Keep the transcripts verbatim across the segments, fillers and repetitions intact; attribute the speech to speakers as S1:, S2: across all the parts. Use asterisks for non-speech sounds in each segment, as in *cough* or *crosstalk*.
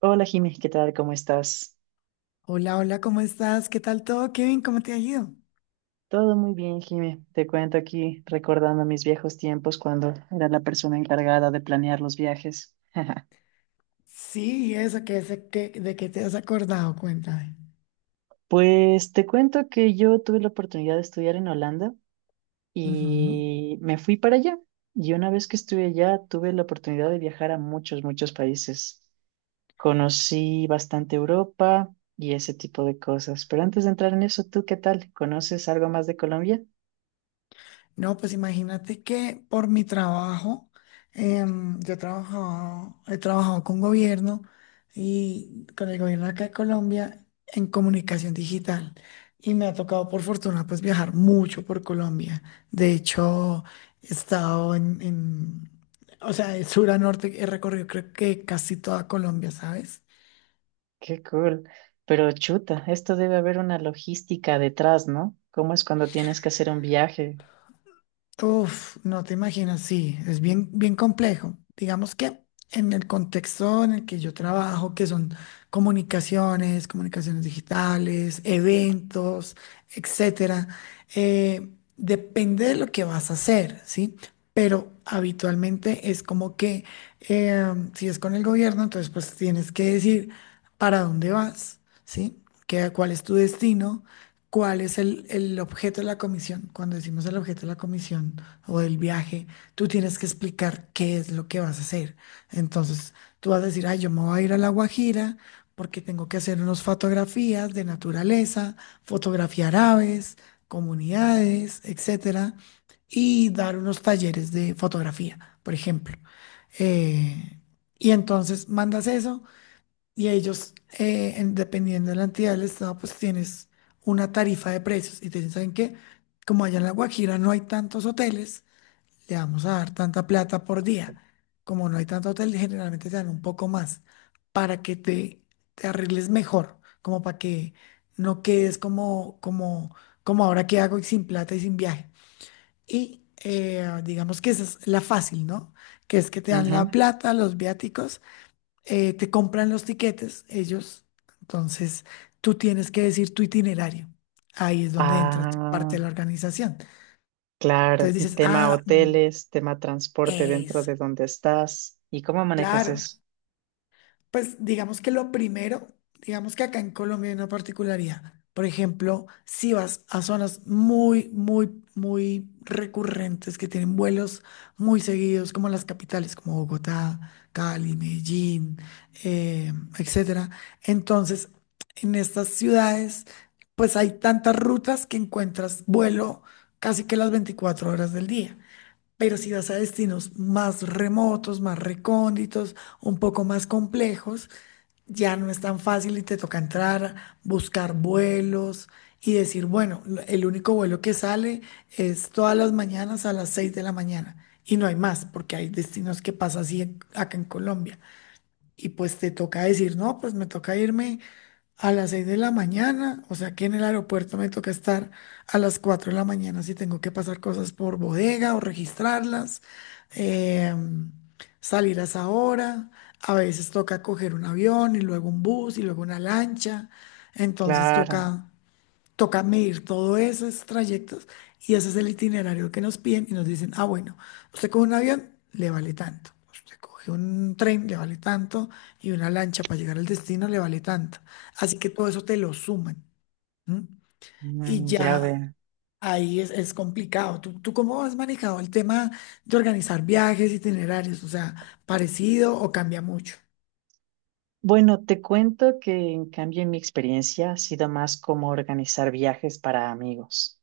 S1: Hola Jimmy, ¿qué tal? ¿Cómo estás?
S2: Hola, hola, ¿cómo estás? ¿Qué tal todo, Kevin? ¿Cómo te ha ido?
S1: Todo muy bien, Jimmy. Te cuento aquí recordando mis viejos tiempos cuando era la persona encargada de planear los viajes. *laughs*
S2: Sí, ¿y eso, ¿qué, es- qué- de qué te has acordado? Cuéntame.
S1: Pues te cuento que yo tuve la oportunidad de estudiar en Holanda
S2: Ujú.
S1: y me fui para allá. Y una vez que estuve allá, tuve la oportunidad de viajar a muchos, muchos países. Conocí bastante Europa y ese tipo de cosas. Pero antes de entrar en eso, ¿tú qué tal? ¿Conoces algo más de Colombia?
S2: No, pues imagínate que por mi trabajo, em, yo he trabajado, he trabajado con gobierno y con el gobierno acá de Colombia en comunicación digital. Y me ha tocado, por fortuna, pues viajar mucho por Colombia. De hecho, he estado en, en- o sea, de sur a norte, he recorrido creo que casi toda Colombia, ¿sabes?
S1: Qué cool. Pero chuta, esto debe haber una logística detrás, ¿no? ¿Cómo es cuando tienes que hacer un viaje?
S2: Uf, no te imaginas, sí, es bien, bien complejo. Digamos que en el contexto en el que yo trabajo, que son comunicaciones, comunicaciones digitales, eventos, etcétera, eh, depende de lo que vas a hacer, ¿sí? Pero habitualmente es como que eh, si es con el gobierno, entonces pues tienes que decir para dónde vas, ¿sí? ¿Qué, ¿cuál es tu destino? ¿Cuál es el, el objeto de la comisión? Cuando decimos el objeto de la comisión o del viaje, tú tienes que explicar qué es lo que vas a hacer. Entonces, tú vas a decir, ay, yo me voy a ir a La Guajira porque tengo que hacer unas fotografías de naturaleza, fotografiar aves, comunidades, etcétera, y dar unos talleres de fotografía, por ejemplo. Eh, y entonces mandas eso y ellos, eh, en- dependiendo de la entidad del Estado, pues tienes una tarifa de precios. Y te dicen, ¿saben qué? Como allá en La Guajira no hay tantos hoteles, le vamos a dar tanta plata por día. Como no hay tanto hotel, generalmente te dan un poco más para que te, te arregles mejor, como para que no quedes como, como, como ahora que hago y sin plata y sin viaje. Y eh, digamos que esa es la fácil, ¿no? Que es que te dan la
S1: Ujú.
S2: plata, los viáticos, eh, te compran los tiquetes ellos, entonces tú tienes que decir tu itinerario. Ahí es donde entra tu parte
S1: Ah,
S2: de la organización.
S1: claro.
S2: Entonces dices,
S1: Tema
S2: ah, mm,
S1: hoteles, tema transporte dentro
S2: es,
S1: de donde estás. ¿Y cómo manejas
S2: claro.
S1: eso?
S2: Pues digamos que lo primero, digamos que acá en Colombia hay una particularidad. Por ejemplo, si vas a zonas muy, muy, muy recurrentes que tienen vuelos muy seguidos, como las capitales, como Bogotá, Cali, Medellín, eh, etcétera. Entonces, en estas ciudades, pues hay tantas rutas que encuentras vuelo casi que las veinticuatro horas del día. Pero si vas a destinos más remotos, más recónditos, un poco más complejos, ya no es tan fácil y te toca entrar, buscar vuelos y decir, bueno, lo- el único vuelo que sale es todas las mañanas a las seis de la mañana y no hay más, porque hay destinos que pasa así en- acá en Colombia. Y pues te toca decir, no, pues me toca irme a las seis de la mañana, o sea que en el aeropuerto me toca estar a las cuatro de la mañana si tengo que pasar cosas por bodega o registrarlas, em, salir a esa hora. A veces toca coger un avión y luego un bus y luego una lancha, entonces
S1: Claro.
S2: toca Toca medir todos esos trayectos, y ese es el itinerario que nos piden y nos dicen, ah, bueno, usted coge un avión, le vale tanto, usted coge un tren, le vale tanto, y una lancha para llegar al destino, le vale tanto. Así que todo eso te lo suman. ¿M? Y
S1: Mm, ya
S2: ya
S1: veo.
S2: ahí es, es complicado. ¿Tú, tú cómo has manejado el tema de organizar viajes, itinerarios? O sea, ¿parecido o cambia mucho?
S1: Bueno, te cuento que en cambio en mi experiencia ha sido más como organizar viajes para amigos.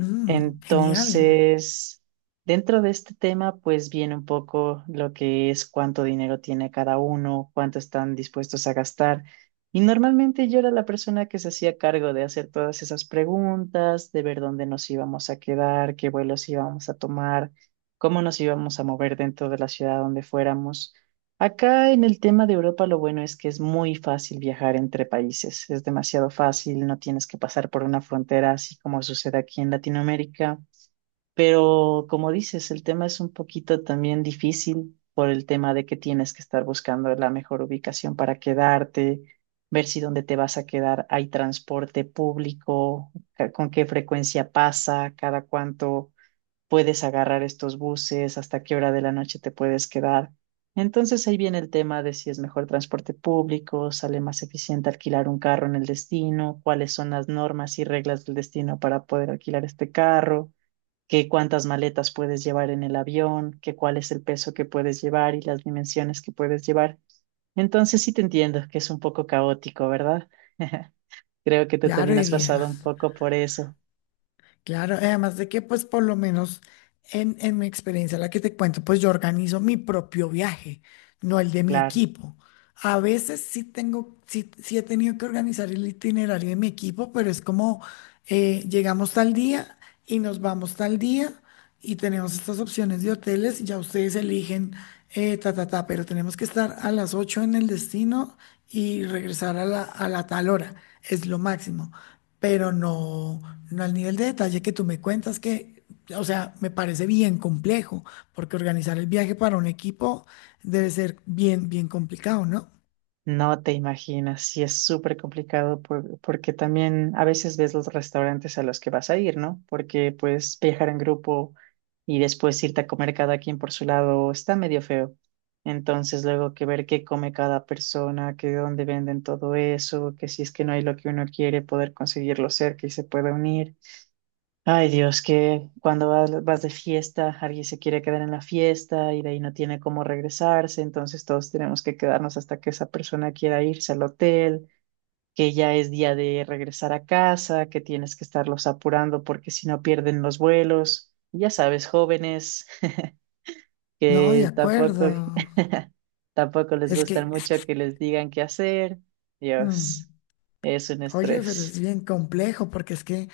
S2: Mm, genial.
S1: Entonces, dentro de este tema, pues viene un poco lo que es cuánto dinero tiene cada uno, cuánto están dispuestos a gastar. Y normalmente yo era la persona que se hacía cargo de hacer todas esas preguntas, de ver dónde nos íbamos a quedar, qué vuelos íbamos a tomar, cómo nos íbamos a mover dentro de la ciudad donde fuéramos. Acá en el tema de Europa, lo bueno es que es muy fácil viajar entre países, es demasiado fácil, no tienes que pasar por una frontera así como sucede aquí en Latinoamérica, pero como dices, el tema es un poquito también difícil por el tema de que tienes que estar buscando la mejor ubicación para quedarte, ver si dónde te vas a quedar hay transporte público, ca- con qué frecuencia pasa, cada cuánto puedes agarrar estos buses, hasta qué hora de la noche te puedes quedar. Entonces ahí viene el tema de si es mejor transporte público, sale más eficiente alquilar un carro en el destino, cuáles son las normas y reglas del destino para poder alquilar este carro, qué cuántas maletas puedes llevar en el avión, qué cuál es el peso que puedes llevar y las dimensiones que puedes llevar. Entonces sí te entiendo que es un poco caótico, ¿verdad? *laughs* Creo que tú
S2: Claro,
S1: también has
S2: Eguía.
S1: pasado un poco por eso,
S2: Claro, eh, además de que pues por lo menos en, en mi experiencia, la que te cuento, pues yo organizo mi propio viaje, no el de mi
S1: claro.
S2: equipo. A veces sí tengo, sí, sí he tenido que organizar el itinerario de mi equipo, pero es como, eh, llegamos tal día y nos vamos tal día y tenemos estas opciones de hoteles y ya ustedes eligen, eh, ta, ta, ta, pero tenemos que estar a las ocho en el destino y regresar a la, a la tal hora, es lo máximo, pero no, no al nivel de detalle que tú me cuentas. Que... O sea, me parece bien complejo, porque organizar el viaje para un equipo debe ser bien, bien complicado, ¿no?
S1: No te imaginas, sí es súper complicado por- porque también a veces ves los restaurantes a los que vas a ir, ¿no? Porque pues viajar en grupo y después irte a comer cada quien por su lado está medio feo. Entonces luego que ver qué come cada persona, que dónde venden todo eso, que si es que no hay lo que uno quiere, poder conseguirlo cerca y se pueda unir. Ay Dios, que cuando vas, vas de fiesta, alguien se quiere quedar en la fiesta y de ahí no tiene cómo regresarse, entonces todos tenemos que quedarnos hasta que esa persona quiera irse al hotel, que ya es día de regresar a casa, que tienes que estarlos apurando porque si no pierden los vuelos. Ya sabes, jóvenes *laughs*
S2: No, de
S1: que tampoco,
S2: acuerdo.
S1: *laughs* tampoco les
S2: Es
S1: gusta
S2: que, es que-
S1: mucho que les digan qué hacer.
S2: mm.
S1: Dios, es un
S2: Oye, pero es
S1: estrés.
S2: bien complejo porque es que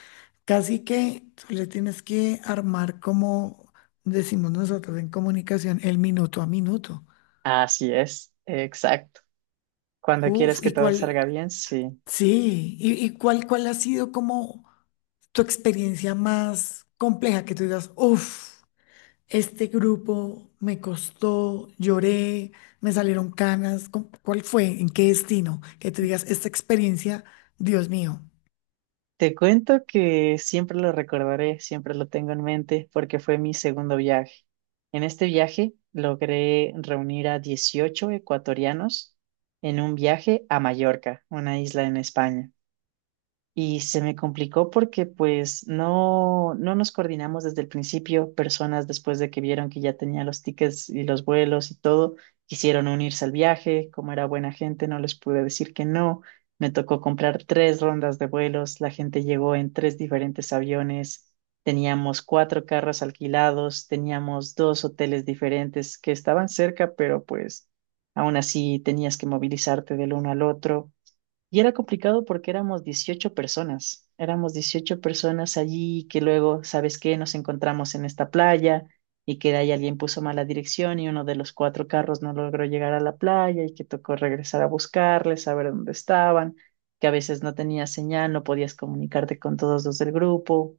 S2: casi que tú le tienes que armar, como decimos nosotros en comunicación, el minuto a minuto.
S1: Así es, cuando quieres
S2: Uf,
S1: que
S2: ¿y
S1: todo
S2: cuál?
S1: salga bien, sí.
S2: Sí, ¿y, y cuál, cuál ha sido como tu experiencia más compleja que tú digas, uf, este grupo me costó, lloré, me salieron canas? ¿cu- ¿Cuál fue? ¿En qué destino? Que tú digas, esta experiencia, Dios mío.
S1: Te cuento que siempre lo recordaré, siempre lo tengo en mente, porque fue mi segundo viaje. En este viaje logré reunir a dieciocho ecuatorianos en un viaje a Mallorca, una isla en España. Y se me complicó porque pues no, no nos coordinamos desde el principio. Personas después de que vieron que ya tenía los tickets y los vuelos y todo, quisieron unirse al viaje. Como era buena gente, no les pude decir que no. Me tocó comprar tres rondas de vuelos. La gente llegó en tres diferentes aviones. Teníamos cuatro carros alquilados. Teníamos dos hoteles diferentes que estaban cerca, pero pues aún así tenías que movilizarte del uno al otro. Y era complicado porque éramos dieciocho personas, éramos dieciocho personas allí que luego, ¿sabes qué? Nos encontramos en esta playa y que de ahí alguien puso mala dirección y uno de los cuatro carros no logró llegar a la playa y que tocó regresar a buscarles, saber dónde estaban, que a veces no tenía señal, no podías comunicarte con todos los del grupo,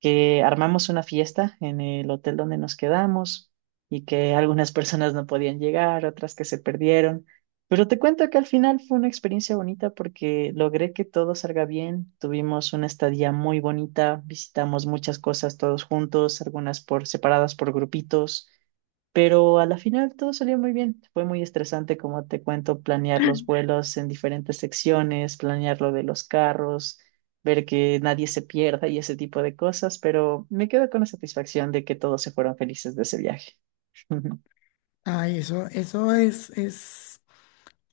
S1: que armamos una fiesta en el hotel donde nos quedamos y que algunas personas no podían llegar, otras que se perdieron. Pero te cuento que al final fue una experiencia bonita porque logré que todo salga bien. Tuvimos una estadía muy bonita, visitamos muchas cosas todos juntos, algunas por separadas por grupitos. Pero a la final todo salió muy bien. Fue muy estresante, como te cuento, planear los vuelos en diferentes secciones, planear lo de los carros, ver que nadie se pierda y ese tipo de cosas, pero me quedo con la satisfacción de que todos se fueron felices de ese viaje. *laughs*
S2: Ay, eso, eso es, es.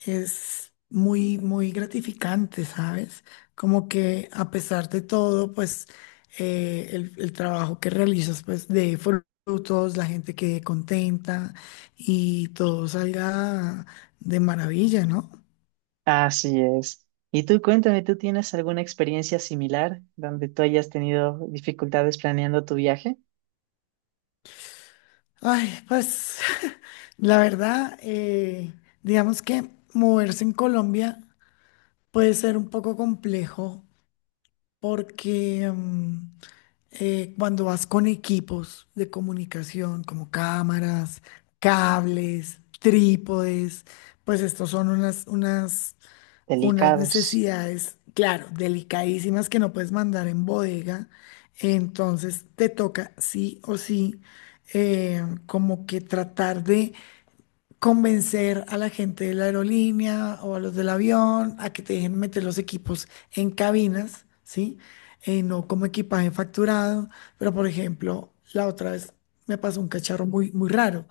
S2: es muy, muy gratificante, ¿sabes? Como que a pesar de todo, pues eh, el, el trabajo que realizas, pues de frutos, la gente quede contenta y todo salga de maravilla, ¿no?
S1: Así es. Y tú cuéntame, ¿tú tienes alguna experiencia similar donde tú hayas tenido dificultades planeando tu viaje?
S2: Ay, pues *laughs* la verdad, eh, digamos que moverse en Colombia puede ser un poco complejo porque, mm, eh, cuando vas con equipos de comunicación como cámaras, cables, trípodes, pues estos son unas, unas, unas
S1: Delicados.
S2: necesidades, claro, delicadísimas, que no puedes mandar en bodega. Entonces te toca sí o sí, eh, como que tratar de convencer a la gente de la aerolínea o a los del avión a que te dejen meter los equipos en cabinas, ¿sí? Eh, no como equipaje facturado, pero por ejemplo, la otra vez me pasó un cacharro muy, muy raro.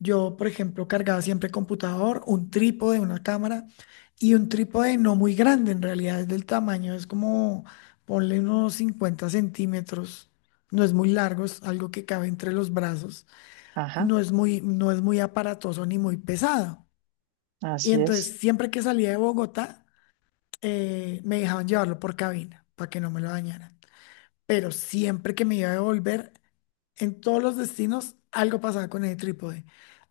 S2: Yo, por ejemplo, cargaba siempre computador, un trípode, una cámara, y un trípode no muy grande, en realidad es del tamaño, es como, ponle unos cincuenta centímetros, no es muy largo, es algo que cabe entre los brazos,
S1: Ajá,
S2: no es muy, no es muy aparatoso ni muy pesado. Y
S1: así es.
S2: entonces, siempre que salía de Bogotá, eh, me dejaban llevarlo por cabina para que no me lo dañaran. Pero siempre que me iba a devolver, en todos los destinos, algo pasaba con el trípode.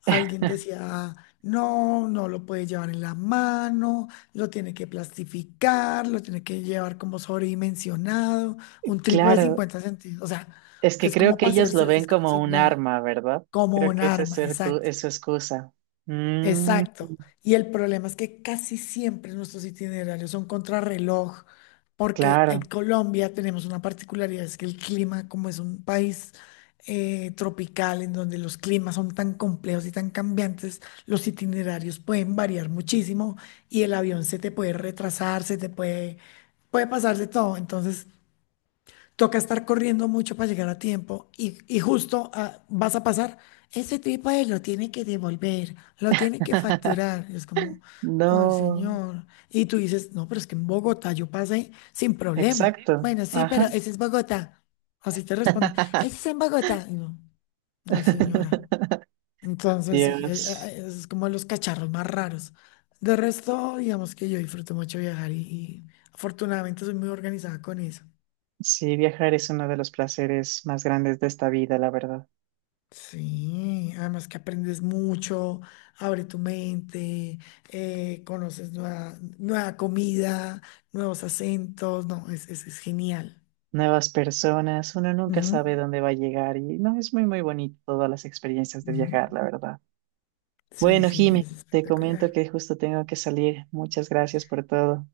S2: Alguien decía, no, no lo puede llevar en la mano, lo tiene que plastificar, lo tiene que llevar como sobredimensionado, un trípode de
S1: Claro,
S2: cincuenta centímetros. O sea,
S1: es que
S2: es
S1: creo
S2: como
S1: que
S2: para hacer
S1: ellos lo ven
S2: selfies con el
S1: como un
S2: celular,
S1: arma, ¿verdad?
S2: como
S1: Creo
S2: un
S1: que esa es
S2: arma,
S1: el cu-
S2: exacto.
S1: es su excusa. Mm,
S2: Exacto. Y el problema es que casi siempre nuestros itinerarios son contrarreloj, porque en
S1: claro.
S2: Colombia tenemos una particularidad, es que el clima, como es un país eh, tropical, en donde los climas son tan complejos y tan cambiantes, los itinerarios pueden variar muchísimo y el avión se te puede retrasar, se te puede, puede pasar de todo. Entonces, toca estar corriendo mucho para llegar a tiempo y, y justo, ah, vas a pasar, ese trípode lo tiene que devolver, lo tiene que
S1: *laughs*
S2: facturar. Es como, ay,
S1: No,
S2: señor. Y tú dices, no, pero es que en Bogotá yo pasé sin problema.
S1: exacto.
S2: Bueno, sí, pero
S1: Ajá.
S2: ese es Bogotá. Así te responden, ese es en Bogotá. Y no, ay, señora.
S1: *laughs*
S2: Entonces, sí, eh,
S1: Dios.
S2: eh, es como los cacharros más raros. De resto, digamos que yo disfruto mucho viajar y y afortunadamente soy muy organizada con eso.
S1: Sí, viajar es uno de los placeres más grandes de esta vida, la verdad.
S2: Sí, además que aprendes mucho, abre tu mente, eh, conoces nueva, nueva comida, nuevos acentos, no, es, es, es genial.
S1: Nuevas personas, uno nunca
S2: Ujú,
S1: sabe dónde va a llegar y no es muy, muy bonito todas las experiencias de
S2: ujú.
S1: viajar, la verdad.
S2: Sí,
S1: Bueno,
S2: sí,
S1: Jimmy,
S2: es
S1: te comento
S2: espectacular.
S1: que justo tengo que salir. Muchas gracias por todo.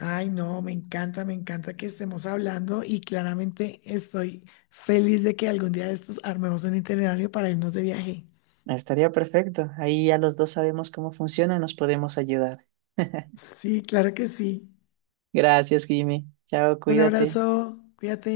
S2: Ay, no, me encanta, me encanta que estemos hablando y claramente estoy feliz de que algún día de estos armemos un itinerario para irnos de viaje.
S1: Estaría perfecto. Ahí ya los dos sabemos cómo funciona, nos podemos ayudar. *laughs*
S2: Sí, claro que sí.
S1: Gracias, Jimmy. Chao,
S2: Un
S1: cuídate.
S2: abrazo, cuídate.